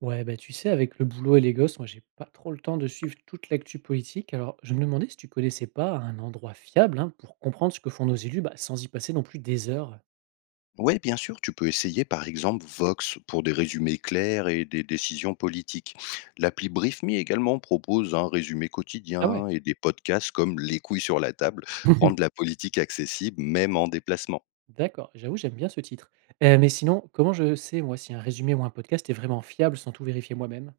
Ouais, bah, tu sais, avec le boulot et les gosses, moi, j'ai pas trop le temps de suivre toute l'actu politique. Alors, je me demandais si tu connaissais pas un endroit fiable hein, pour comprendre ce que font nos élus bah, sans y passer non plus des heures. Ouais, bien sûr, tu peux essayer par exemple Vox pour des résumés clairs et des décisions politiques. L'appli BriefMe également propose un résumé Ah ouais. quotidien et des podcasts comme Les couilles sur la table rendent la politique accessible même en déplacement. D'accord, j'avoue, j'aime bien ce titre. Mais sinon, comment je sais, moi, si un résumé ou un podcast est vraiment fiable sans tout vérifier moi-même?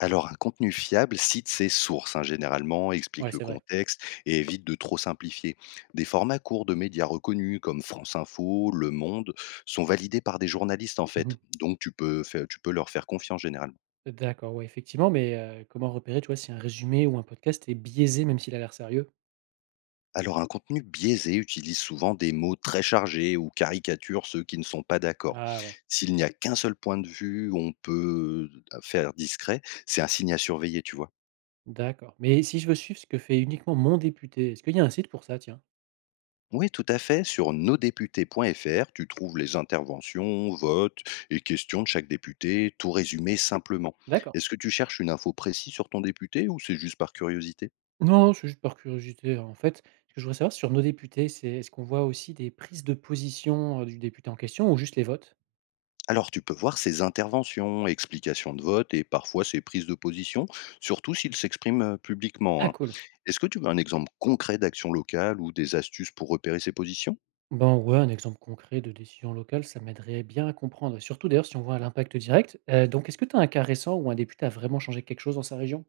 Alors un contenu fiable cite ses sources, hein, généralement, explique Ouais, le c'est vrai. contexte et évite de trop simplifier. Des formats courts de médias reconnus comme France Info, Le Monde sont validés par des journalistes en fait, Mhm. donc tu peux, tu peux leur faire confiance généralement. D'accord, ouais, effectivement, mais comment repérer, tu vois, si un résumé ou un podcast est biaisé même s'il a l'air sérieux? Alors un contenu biaisé utilise souvent des mots très chargés ou caricature ceux qui ne sont pas d'accord. Ah ouais. S'il n'y a qu'un seul point de vue, on peut faire discret, c'est un signe à surveiller, tu vois. D'accord. Mais si je veux suivre ce que fait uniquement mon député, est-ce qu'il y a un site pour ça, tiens? Oui, tout à fait. Sur nosdéputés.fr, tu trouves les interventions, votes et questions de chaque député, tout résumé simplement. D'accord. Est-ce que tu cherches une info précise sur ton député ou c'est juste par curiosité? Non, c'est juste par curiosité, en fait. Ce que je voudrais savoir sur nos députés, c'est est-ce qu'on voit aussi des prises de position, du député en question ou juste les votes? Alors tu peux voir ses interventions, explications de vote et parfois ses prises de position, surtout s'il s'exprime publiquement, Ah hein. cool. Est-ce que tu veux un exemple concret d'action locale ou des astuces pour repérer ses positions? Ben ouais, un exemple concret de décision locale, ça m'aiderait bien à comprendre, surtout d'ailleurs si on voit l'impact direct. Donc est-ce que tu as un cas récent où un député a vraiment changé quelque chose dans sa région?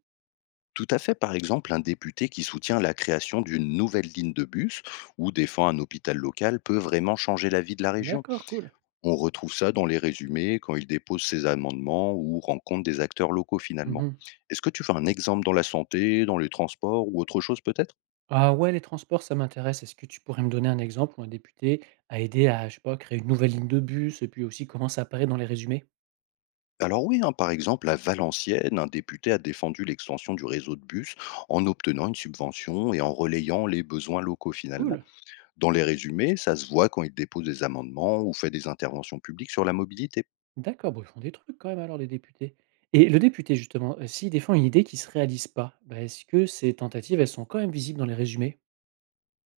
Tout à fait, par exemple, un député qui soutient la création d'une nouvelle ligne de bus ou défend un hôpital local peut vraiment changer la vie de la région. D'accord, cool. On retrouve ça dans les résumés quand il dépose ses amendements ou rencontre des acteurs locaux finalement. Mmh. Est-ce que tu veux un exemple dans la santé, dans les transports ou autre chose peut-être? Ah ouais, les transports, ça m'intéresse. Est-ce que tu pourrais me donner un exemple où un député a aidé à, je sais pas, créer une nouvelle ligne de bus et puis aussi comment ça apparaît dans les résumés? Alors oui, hein, par exemple, à Valenciennes, un député a défendu l'extension du réseau de bus en obtenant une subvention et en relayant les besoins locaux finalement. Cool. Dans les résumés, ça se voit quand il dépose des amendements ou fait des interventions publiques sur la mobilité. D'accord, bon, ils font des trucs quand même alors les députés. Et le député justement, s'il défend une idée qui se réalise pas, bah, est-ce que ces tentatives, elles sont quand même visibles dans les résumés?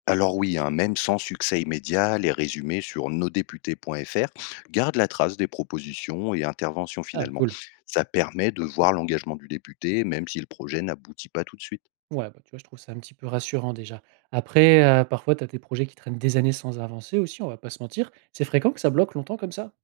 Alors oui, hein, même sans succès immédiat, les résumés sur nosdéputés.fr gardent la trace des propositions et interventions Ah finalement. cool. Ça permet de voir l'engagement du député, même si le projet n'aboutit pas tout de suite. Ouais, bah, tu vois, je trouve ça un petit peu rassurant déjà. Après, parfois tu as des projets qui traînent des années sans avancer aussi, on va pas se mentir. C'est fréquent que ça bloque longtemps comme ça?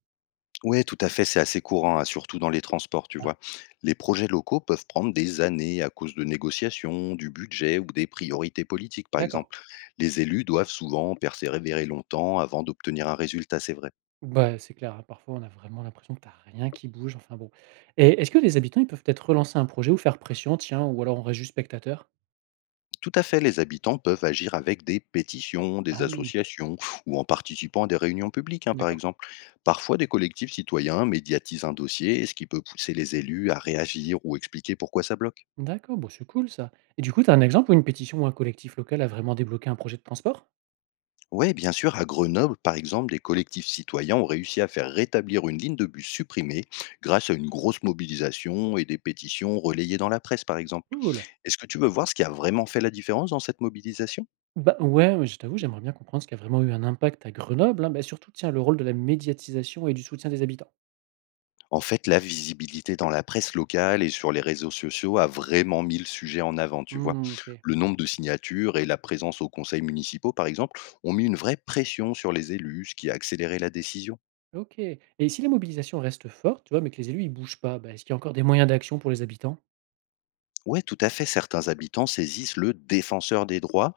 Ouais, tout à fait, c'est assez courant, hein, surtout dans les transports, tu Ah, vois. Les projets locaux peuvent prendre des années à cause de négociations, du budget ou des priorités politiques, par d'accord. exemple. Les élus doivent souvent persévérer longtemps avant d'obtenir un résultat, c'est vrai. Bah, c'est clair, hein, parfois on a vraiment l'impression que t'as rien qui bouge, enfin bon. Et est-ce que les habitants, ils peuvent peut-être relancer un projet ou faire pression, tiens, ou alors on reste juste spectateur? Tout à fait, les habitants peuvent agir avec des pétitions, des Ah oui, associations ou en participant à des réunions publiques, hein, par d'accord. exemple. Parfois, des collectifs citoyens médiatisent un dossier, ce qui peut pousser les élus à réagir ou expliquer pourquoi ça bloque. D'accord, bon, c'est cool ça. Et du coup, tu as un exemple où une pétition ou un collectif local a vraiment débloqué un projet de transport? Ouais, bien sûr, à Grenoble, par exemple, des collectifs citoyens ont réussi à faire rétablir une ligne de bus supprimée grâce à une grosse mobilisation et des pétitions relayées dans la presse, par exemple. Cool. Est-ce que tu veux voir ce qui a vraiment fait la différence dans cette mobilisation? Bah ouais, ouais, je t'avoue, j'aimerais bien comprendre ce qui a vraiment eu un impact à Grenoble, hein, bah, surtout, tiens, le rôle de la médiatisation et du soutien des habitants. En fait, la visibilité dans la presse locale et sur les réseaux sociaux a vraiment mis le sujet en avant, tu vois. Hmm, ok. Le nombre de signatures et la présence aux conseils municipaux, par exemple, ont mis une vraie pression sur les élus, ce qui a accéléré la décision. Ok. Et si la mobilisation reste forte, tu vois, mais que les élus, ils bougent pas, bah, est-ce qu'il y a encore des moyens d'action pour les habitants? Ouais, tout à fait. Certains habitants saisissent le défenseur des droits,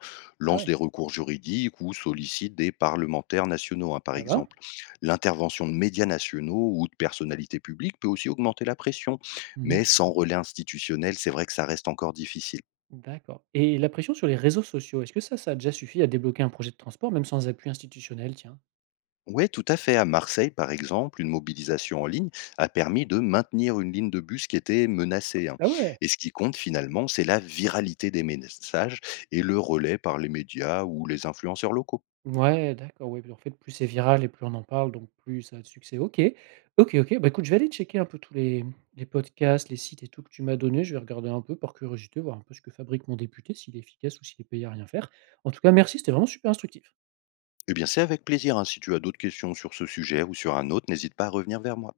Ah lancent ouais. des recours juridiques ou sollicitent des parlementaires nationaux, hein, par Ah ben? exemple. L'intervention de médias nationaux ou de personnalités publiques peut aussi augmenter la pression. Mais Mhm. sans relais institutionnel, c'est vrai que ça reste encore difficile. D'accord. Et la pression sur les réseaux sociaux, est-ce que ça a déjà suffi à débloquer un projet de transport, même sans appui institutionnel, tiens? Ouais, tout à fait. À Marseille, par exemple, une mobilisation en ligne a permis de maintenir une ligne de bus qui était menacée, hein. Ah ouais. Et ce qui compte finalement, c'est la viralité des messages et le relais par les médias ou les influenceurs locaux. Ouais, d'accord, ouais, en fait, plus c'est viral et plus on en parle, donc plus ça a de succès. OK. OK, OK. Bah, écoute, je vais aller checker un peu tous les podcasts, les sites et tout que tu m'as donné. Je vais regarder un peu par curiosité, voir un peu ce que fabrique mon député, s'il est efficace ou s'il est payé à rien faire. En tout cas, merci, c'était vraiment super instructif. Eh bien, c'est avec plaisir, hein. Si tu as d'autres questions sur ce sujet ou sur un autre, n'hésite pas à revenir vers moi.